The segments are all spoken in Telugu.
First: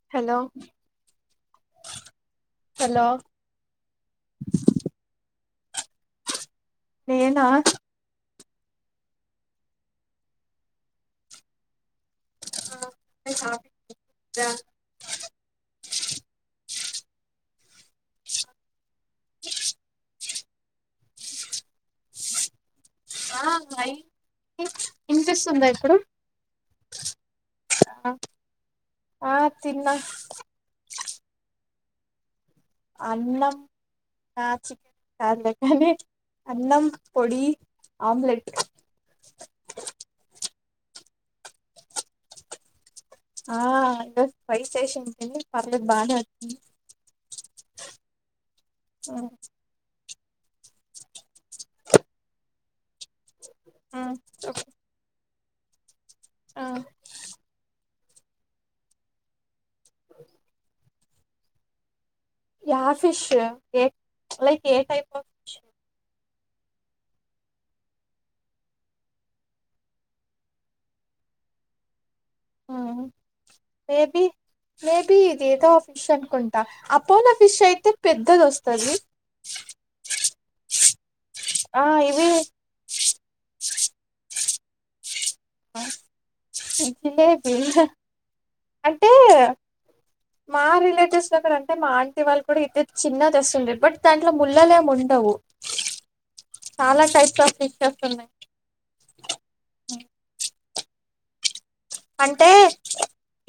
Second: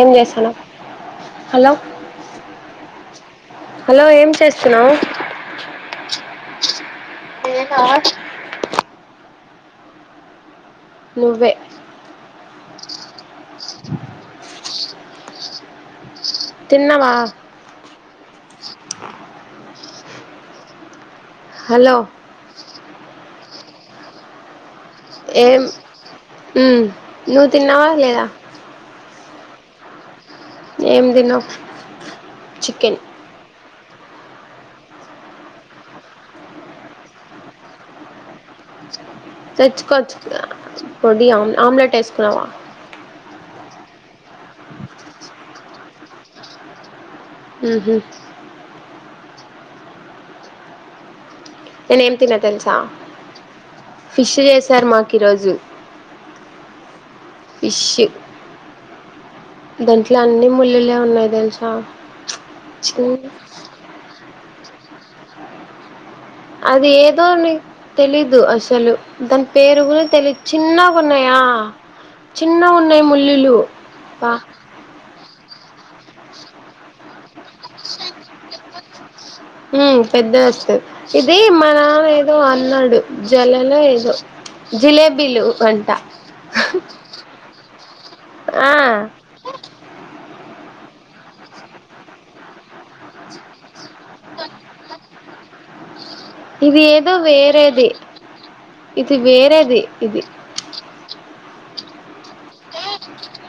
ఏం హలో చేస్తున్నావ్ హలో హలో ఏం చేస్తున్నావ్ ్యా నేనా నువ్వే [unintelligible] తిన్నవా హలో ఆ అయి ఏం హ్మ్ నువ్ తిన్నవ లేదా ఆ తిన్నా ఏం తిన్నావ్ చికెన్ అన్న ఆ చికెన్ ఆమ్లెట్ అండి అన్నం పొడి ఆమ్లెట్ తెచ్చుకోవచ్చు పొడి ఆమ్ ఆమ్లెట్ వేసుకున్నావా ఆ అండ్ ట్రై చేసింది గాని పర్లేదు బానే వచ్చింది ఉహు అ నేను ఏం తిన్న తెలుసా ఫిష్ చేశారు మాకు ఈ రోజు ఆ షి దాంట్లో అన్ని ముల్లులే ఎన్ని ఉన్నాయి తెలుసా య చిన్ fish a like a type of fish అది ఏదో నీకు తెలీదు అసలు దాని పేరు గూడ తెలిదు చిన్నగా ఉన్నాయా చిన్నగున్నయ్ ముల్లులు ప ఏదొ ఫిష్ అనుకుంటా అపోలో ఫిష్ అయితే పెద్దది వస్తది ఉ పెద్దది వస్తాది ఇది మన ఆ ఇవి ఏదో అన్నాడు జలలో ఏదో జిలేబ్ బిలువు వంట ఎలి హో. ఆ. మా రిలేటివ్స్ దగ్గర అంటే మా ఆంటీ వాళ్ళు కూడా ఇతే చిన్నగ తెస్తుండే, బట్ దాంట్లో ముళ్లలు ఏమి ఉండవు. ఇది చాలా ఏదో టైప్స్ ఆఫ్ వేరేది, ఫిషెస్ ఉన్నాయి ఇది వేరేది ఇది. అంటే,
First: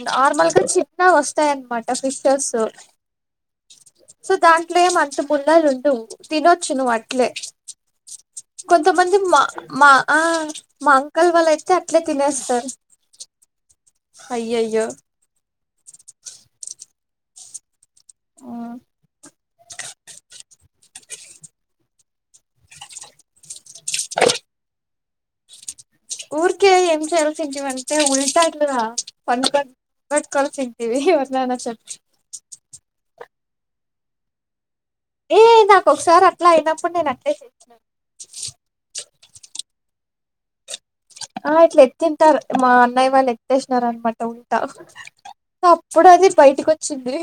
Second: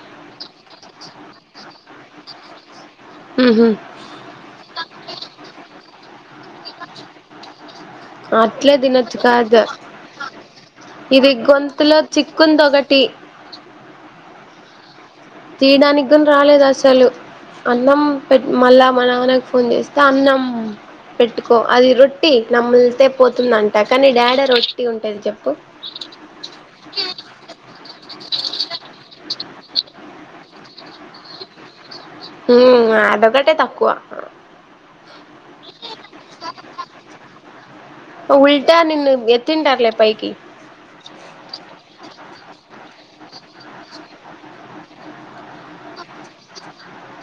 నార్మల్గా చిన్నగ వస్తాయన్నమాట ఫిషర్స్. ఉహు. అట్లేం అంత ముళ్లలు ఉండవు, తినొచ్చు నువ్వు అట్లే. అట్లే తినొచ్చు కొంతమంది మా కాదు మా ఆ, మా ఇది అంకల్ వాళ్ళు అయితే గొంతులో అట్లేే చిక్కుంది తినేస్తారు. ఒకటి అయ్య యయ్య యో. తీయడానికి గున్, రాలేదు అసలు. అన్నం పెట్ ఉమ్. మళ్ళా మా నాన్నక్ ఫోన్ చేస్తే అన్నం. పెట్టుకో అది రొట్టి నమ్ములితే పోతుందం. టక్కని డాడ రొ. టి ఉంటది చెప్పు. ఊరికే ఏం చేయాల్సింటివంటే ఉల్టా ఇట్లా [unintelligible] ఉమ్ అదొకటే తక్కువా. ఏ దా. ఉల్టా నిన్ను ఎత్తంటర్లే పై. టిప్. తింటారు మా అన్నయ్య వాళ్ళు ఎత్ేసినార అనమాట ఉంటా అప్పుడు అది బయటకి వచ్చింది.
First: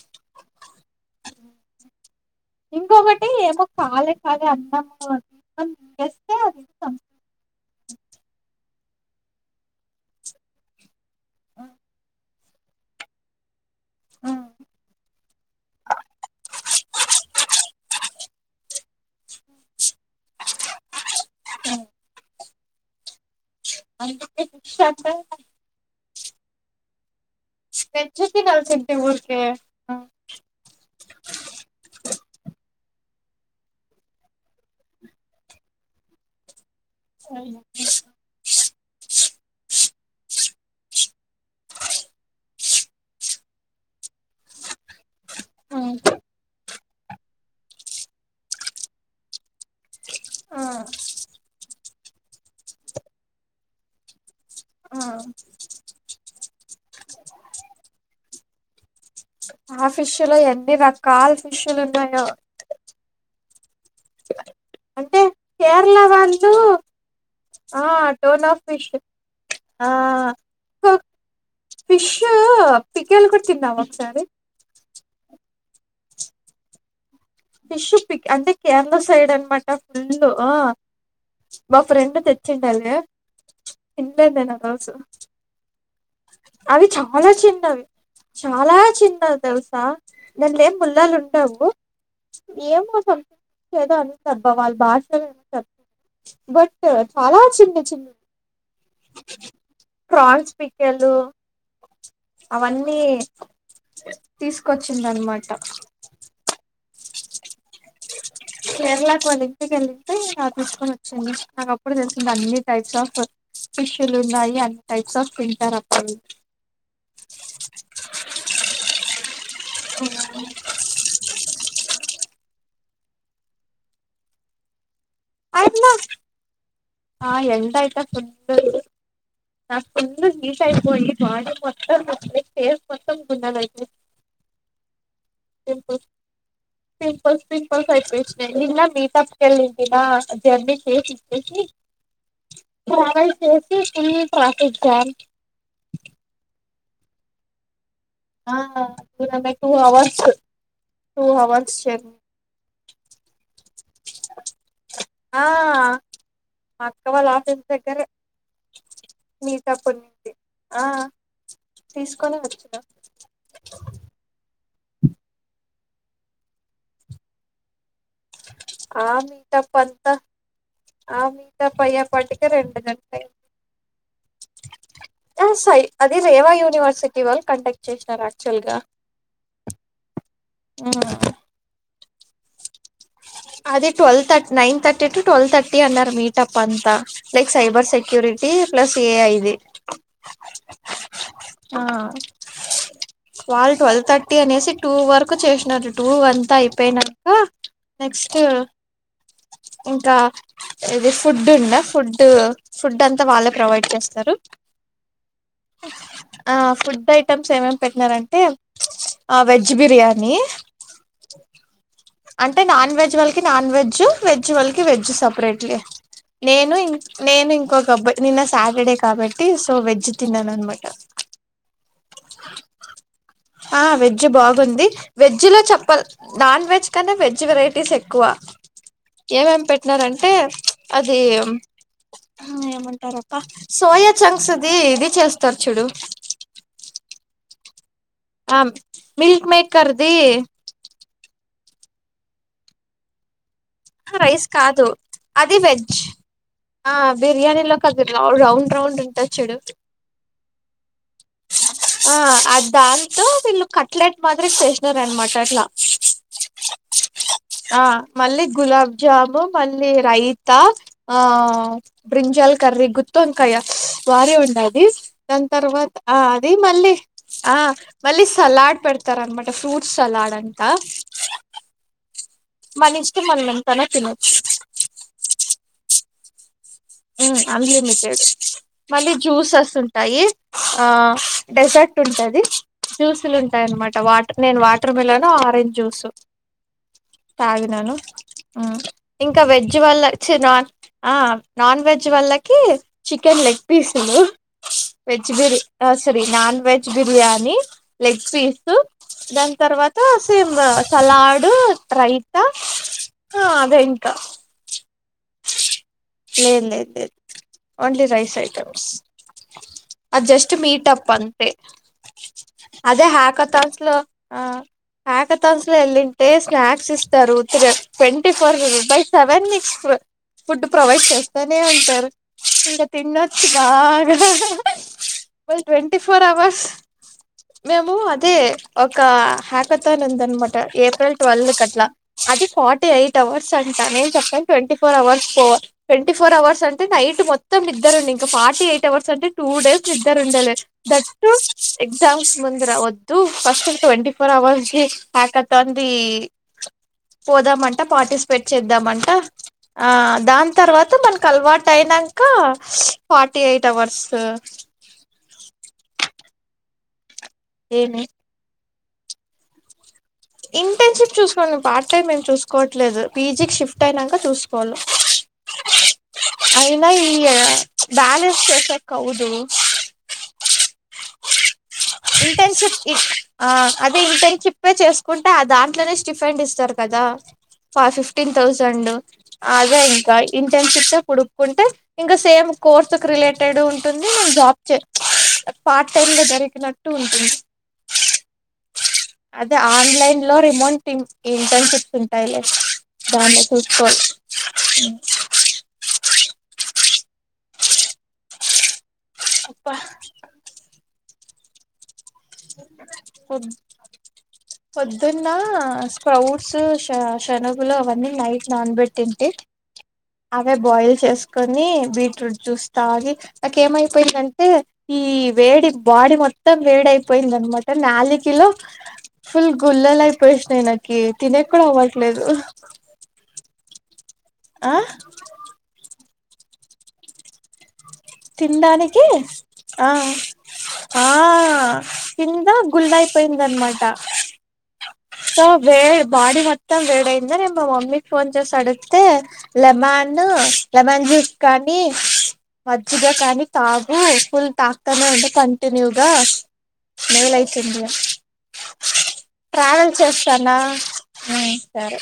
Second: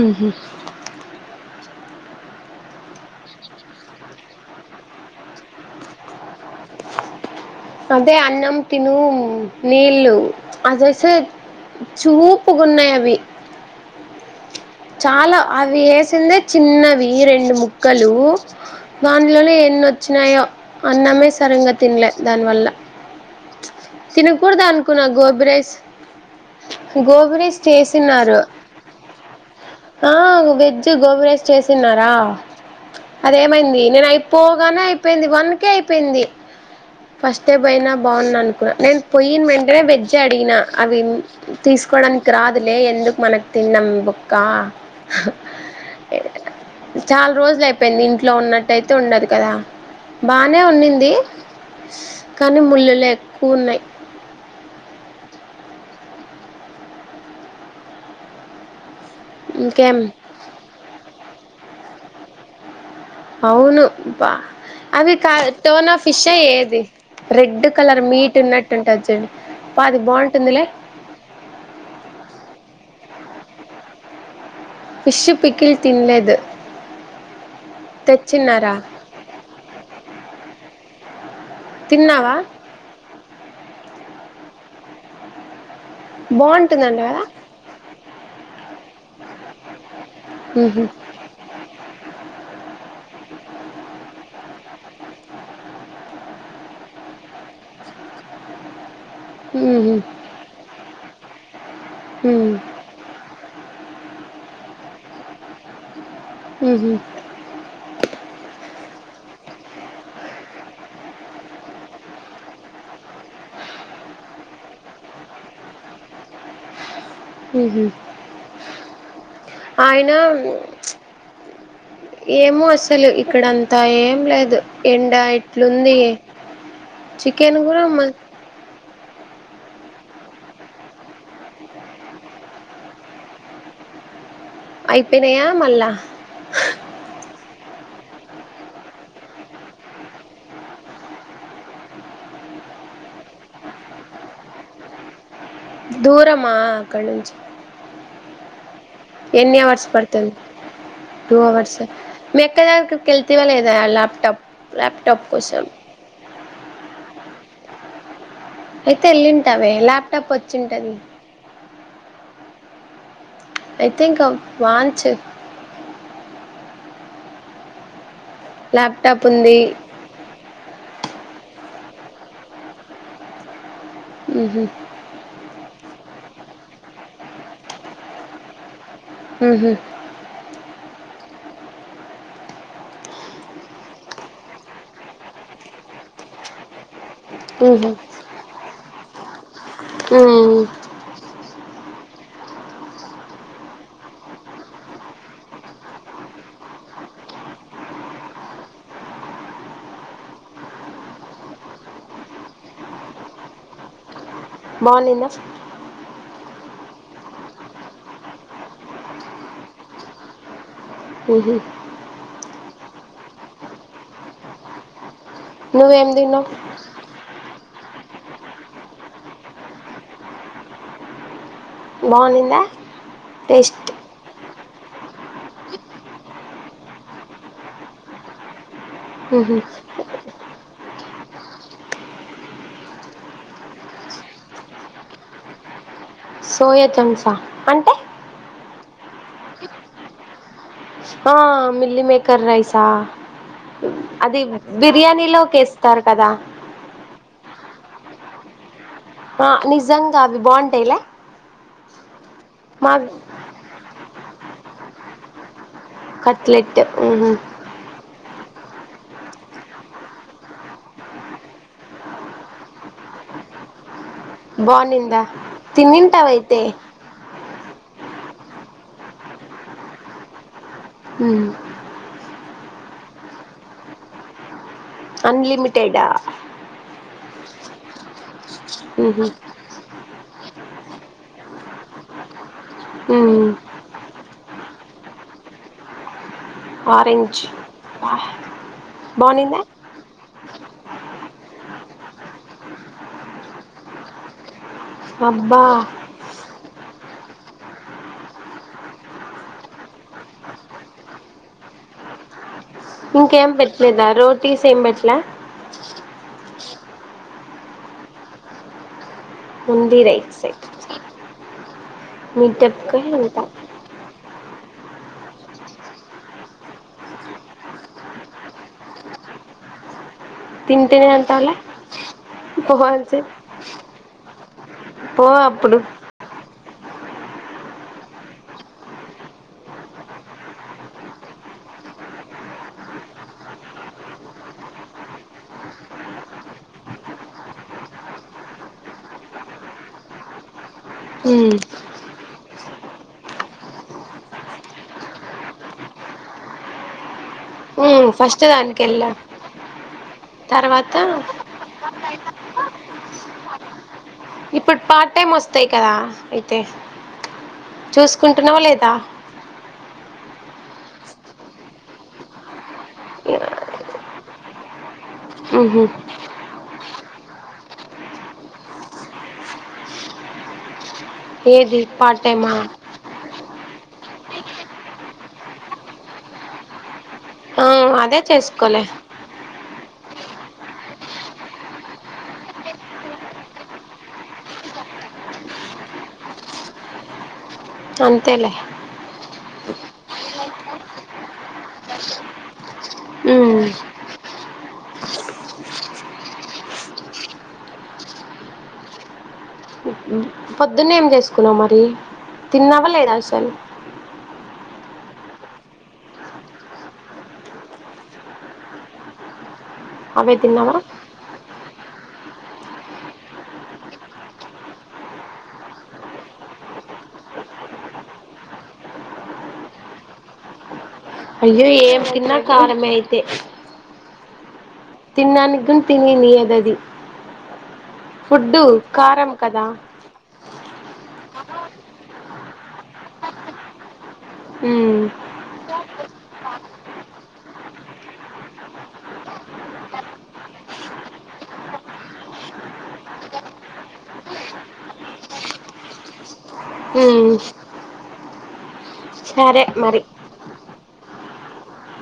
ఉహు. ఇంకొకటి ఏమో పాలే కదా అన్నం కూర చేస్తే ఇష్టం. అదే అన్నం తిను నీళ్ళు అదేసే చూపుగున్నాయి అవి. ఆ. చాలా అవి ఎసిందే చిన్నవి రెండు ముక్కలు, దానిలోనే ఎన్నోచ్చినాయో అన్నమే. సరింగ తినల్లే దాని వల్ల. అందుకే తినకూడదు ఫిష్ అనుకున్నా అంటే గోబి రైస్. గో. గొబిస్ తెచ్చి చేసిన్నారు, తినాల్సింది ఊరికే ఆ వెజ్ గోబిరైస్ చేసిన్నారా. అదేమైంది నేను అయిపోగానే అయిపోయింది వన్కే అయిపోయింది. [inaudible] అవున అనుకున్నాను, నేను పొయ్యన వెంటనే వెజ్ అడిగిన, అవి తీసుకోవడానికి రాదులే ఎందుకు మనకు తిన్నాం బోక్క. [unintelligible] చాలా రోజులు అయిపోయింది ఇంట్లో ఉన్నట్టయితే ఉండదు కదా. బానే ఉన్నింది. కానీ ముల్లులు. లెక్కు ఉన్నాయి హా ఇంకేం ఆఫీష లో ఎన్ని రకాలు విష్యలు ఉన్నాయా అవును బ అది కా టోన్ ఆ కేరళ ఫిష్ే వాళ్ళు ఏది రెడ్ ఆ colour meat tone of fish ఉన్నట్టుంటుంది చండి బ ఆ అది బాగుంటుందిలే పికలు కూడా తిన్నా ఒకసారి ఫిష్ పికిల్ తినలేదు ఫిష్ పిక్ అంటే తెచ్చిన్నారా కేరళ సైడ్ అనమాట ఫుల్ మా ఫ్రెండ్ తిన్నావా తెచ్చిండాలిగా ఇంటందే నా కాసు అవి బాగుంటుందంట కదా చాలా చిన్న అవి చాలా చిన్న తెలుసా నందేం ఉహు ములాల్ ఉంటా అబ్బవు ఏమో సంథింగ్ లేదా అని స బా వాళ్ళ భాషమో చెప్తుంది బట్ చాలా చిన్న చిన్న హా కలు అవన్నీ తీసుకొచ్చిందినమాట అహా కేరళకు వెళ్ళించ వెళ్ళితే తీసుకొని వచ్చింది నాకు అప్పుడు తెలిసింది అన్ని టైప్స్ ఆఫ్ పిష్యలు ఉన్నాయి అన్ని టైప్స్ ఆఫ్ సరప్పుడు హహ అయిన ఏమో అసలు ఇక్కడంతా ఏం లేదు ఎండా అయినా ఇట్లుంది ఆ చికెన్ గూడా ఎంతయిటా మ ఫు నాకు కొంద నీట్ అయిపోయింది బా మొత్తంేర్స్ మొత్తం గున్నగా అయితుయి అయిపినయామల చ్చస ఇలా మీి తప్పుకెళ్ళందిిన జర్నీ చేసి ఇచ్చేసి ట్రావెల్ చేసి ఈ ట్రాఫక్ జామ్ దూరమాక్కజ హా ఎన్ని అవర్స్ పడుతుంది టూ అవర్స్ మెక్క దగ కల్తవల్ ్యాప్టాప్ ెపటప్ ఆ కస మా అక్క వాళ్ళ ఆఫీస్ దగ్గరే అయితే వెళ్ళింటావే మీటప్ ల్యాప్టాప్ ఉన్నింది ఆ వచ్చింటది తీసుకొని వచ్చా ఐతే ఇంకా వాంచు ఆ ల్యాప్‌టాప్ మీ ఉంది. తప్పంత ఆ మీత ముప్పయ్యప్పటిక రెండు గంటలు అయింది ఉహూ సై అది రేవా యూనివర్సిటీ వాళ్ళు కంటాక్ట్ చేసినారు యాక్చువల్ గా ఉహూ ఆ అది twelve thirty nine thirty to twelve thirty అన్నారు మీట్ అప్ అంత లైక్ సైబర్ హుహు. సెక్యూరిటీ ప్లస్ ఏఐ ది హ్మ్. ఆ ల్ ట్వెల్వ్ థర్టీ అనేసి టూ వరకు చేసినారు టూ అంతా అయిపోయిన కా నెక్స్ట్ ఇంకా ఇది ఫుడ్ ఉందా ఫుడ్ ఫుడ్ అంతా వాళ్ళే ప్రొవైడ్ చేస్తారు బాగున్నిందా ఆ ఫుడ్ ఐటమ్స్ ఏమేమి పెట్టినారంటే వెజ్ బిర్యానీ హుహు. అంటే నాన్ వెజ్ వాళ్ళకి నాన్ వెజ్ వెజ్ వాళ్ళకి వెజ్ సబ్ సపరేట్ లే నువ్వేం తిన్నావు? నేను నేను ఇంకొక సబ నిన్న సాటర్డే కాబట్టి సో వెజ్ తిన్నాను అనమాట బాగుందిందా టేస్ట్ ఉంది వెజ్ లో చెప్ప నాన్ వెజ్ కంటే వెజ్ వెరైటీస్ ఎక్కువ మ్హూ. ఏమేం పెట్టినారంటే అది ఏమంటారప్ప సోయా చంక్స్ అది ఇది చేస్తారు చూడు సోయా చంసా అంటే ఆ మిల్క్ మేకర్ది ఆ మిల్లి మేకర్ రైసా అది రైస్ కాదు అది వెజ్ బిర్యానీలోకేస్తారు కదా ఆ బిర్యానీలోకి రౌండ్ రౌండ్ ఉంటది ఆ చూడు నిజంగా అవి బాగుంటాయిలే ఆ అది మా దాంతో వీళ్లు కట్లెట్ మాదిరి స్టేషనరీ అనమాట అట్లా కట్లెట్ ఉహూ ఆ మళ్ళీ గులాబ్ జాము మళ్ళీ రైతా ఆ బ్రింజల్ కర్రీ గుత్త వంకాయ బానే ఉండే అది బాగునిందా దాని తర్వాత ఆ అది తినింటావైతే మళ్ళీ ఆ మళ్ళీ సలాడ్ పెడతారు అనమాట ఫ్రూట్స్ సలాడ్ అంట ఉమ్ మన ఇష్టం అన్నది తననొచు గ అన్లిమిటెడా ఉమ్ అన్లిమిటెడ్ మళ్ళీ మ్హూ. జ్యూసెస్ ఉంటాయి అ డెసర్ట్ ఉంటది జ్యూసులు మ్. ఉంటాయి అన్నమాట వాటర్ నేను వా వాటర్ మిలాన్ ను ఆరెంజ్ జ్యూస్ ఆరెంజ్ తాగినాను బా. ఉమ్ ఇంకా బాగునిందా వెజ్ వల్ల చినన్ ఆ నాన్ వెజ్ వాళ్ళకి చికెన్ లెగ్ పీసులు వెజ్ బేరి అబ్బా నాన్ సరి non veg biryani leg piece దాని తర్వాత సేమ్ సలాడు రైతా ఇంకేం అదే పెట్టలేదా ఇంకా రోటీస్ ఏం పెట్ లా లేదు లేదు లేదు ఓన్లీ రైస్ ఐటమ్స్ ముంది రైట్ సైట్ పే అదే హాకత్ హాల్ తో ఆ ఆకతాన్స్లో వెళ్ళింటే స్నాక్స్ ఇస్తారు ట్వంటీ ఫోర్ బై సెవెన్క్ ఫుడ్ ప్రొవైడ్ తింటేనే అంటావులే చేస్తానే ఉంటారు ఇంకా పోవాల్సి తిన్నొచ్చు బాగా పో మాది అప్పుడు ట్వంటీ ఫోర్ అవర్స్ మేము అదే ఒక హ్యాకతోన్ ఉంది అనమాట ఏప్రిల్ ట్వీలివ్ కి అట్లా అది ఫార్టీ ఎయిట్ అవర్స్ అంటా నేను చెప్పను twenty four hours four twenty four hours అంటే నైట్ మొత్తం నిద్దరు ఉండి ఇంక ఫార్టీ ఎయిట్ అవర్స్ అంటే టూ డేస్ నిద్దరు ఉండలే థాట్టు ఉమ్ ఎగ్జామ్స్ ముందర వద్దు ఫస్ట్ ట్వంటీ ఫోర్ అవర్స్ కి హకతు అంది పోదాం మం ఉమ్ ఫస్ట్ పార్టిసిపేట్ దానికి వెళ్ళా చేద్దామంటా ఆ దాని తర్వాత మనకు అలవాటు అయినంక ఫార్టీ ఎయిట్ అవర్స్ ఇప్పుడు పార్ట్ టైమ్ వస్తు తాయి కదా అయితే ఏమి చూసుకుంటున్నావు లేదు త్తా ఇంటన్ షిప్ చూసుకోవాలి పార్ట్ టైమ్ మేము చూసుకోవట్లేదు పీజికి షిఫ్ట్ అయినాక చూసుకోవాలా ఉహు ఈ బ్యాలెన్స్ చేసాక్వుదు ఏది పార్ట్ టైమా ఇంటర్న్షిప్ ఆ అదే ఇంతేం చెప్పే చేసుకుంటే ఆ దాంట్లోనే స్టిఫ అండ్ ఇస్తారు కదా ఆ అదే ఫిఫ్టీన్ చేసుకోలే థౌసండ్ ఇంకా ఇంటర్న్షిప్ పుడుక్కుంటే ఇంకా సేమ్ కోర్స్ రిలేటెడ్ ఉంటుంది మేం జాబ్ చే పార్ట్ టైమ్ లో జరిగిన టూ అంతేలే అదే ఆన్లైన్ లో రిమోంట్ ఇంటర్న్షిప్స్ ఉంటాయిలే బా ఉమ్ ఫూట్బల్ అ అప్పా పొద్దున్న ఏం చేసుకున్నావు మరి తిన్నవ్వలేదా అసలు పద్దున్న స్క్రౌట్స్ శనగులు అవన్నీ నైట్ నాన్బెట్ తింతే అవే బోయిల్ చేస్కు బీట్రూట్ జూస్ తాగి నాక్ ఏమైపోయిందంటే ఈ వేడి బాడి మొత్తం వేడియిపో పోయిందనమాట నాలీకిలో ఫుల్ గుల్లలు అయిపోయిసాయిచ్చ అయ్యో ఏం తిన్నా కారంమే అయితే ఆ తిన్నానుకు తిినీ నీ అది ఫుడ్డు తినడానికి కారం కదా ఆ ఆ కింద గుల్నయిపోయింద అన్మాట మ్మ్ వే బాడీ మొత్తం వేడయింద నేను మా మమ్మీకి ఫోన్ చేసి అడిగితే లెమన్ లెమన్ జ్యూస్ కానీ మజిగా కానీ తాగు ఫుల్ తాక్కనే ఉంటే కంటిన్యూగా ఉమ్ నేలయితుడి సరే ట్రావెల్ మరి చేస్తానా ఆ సరే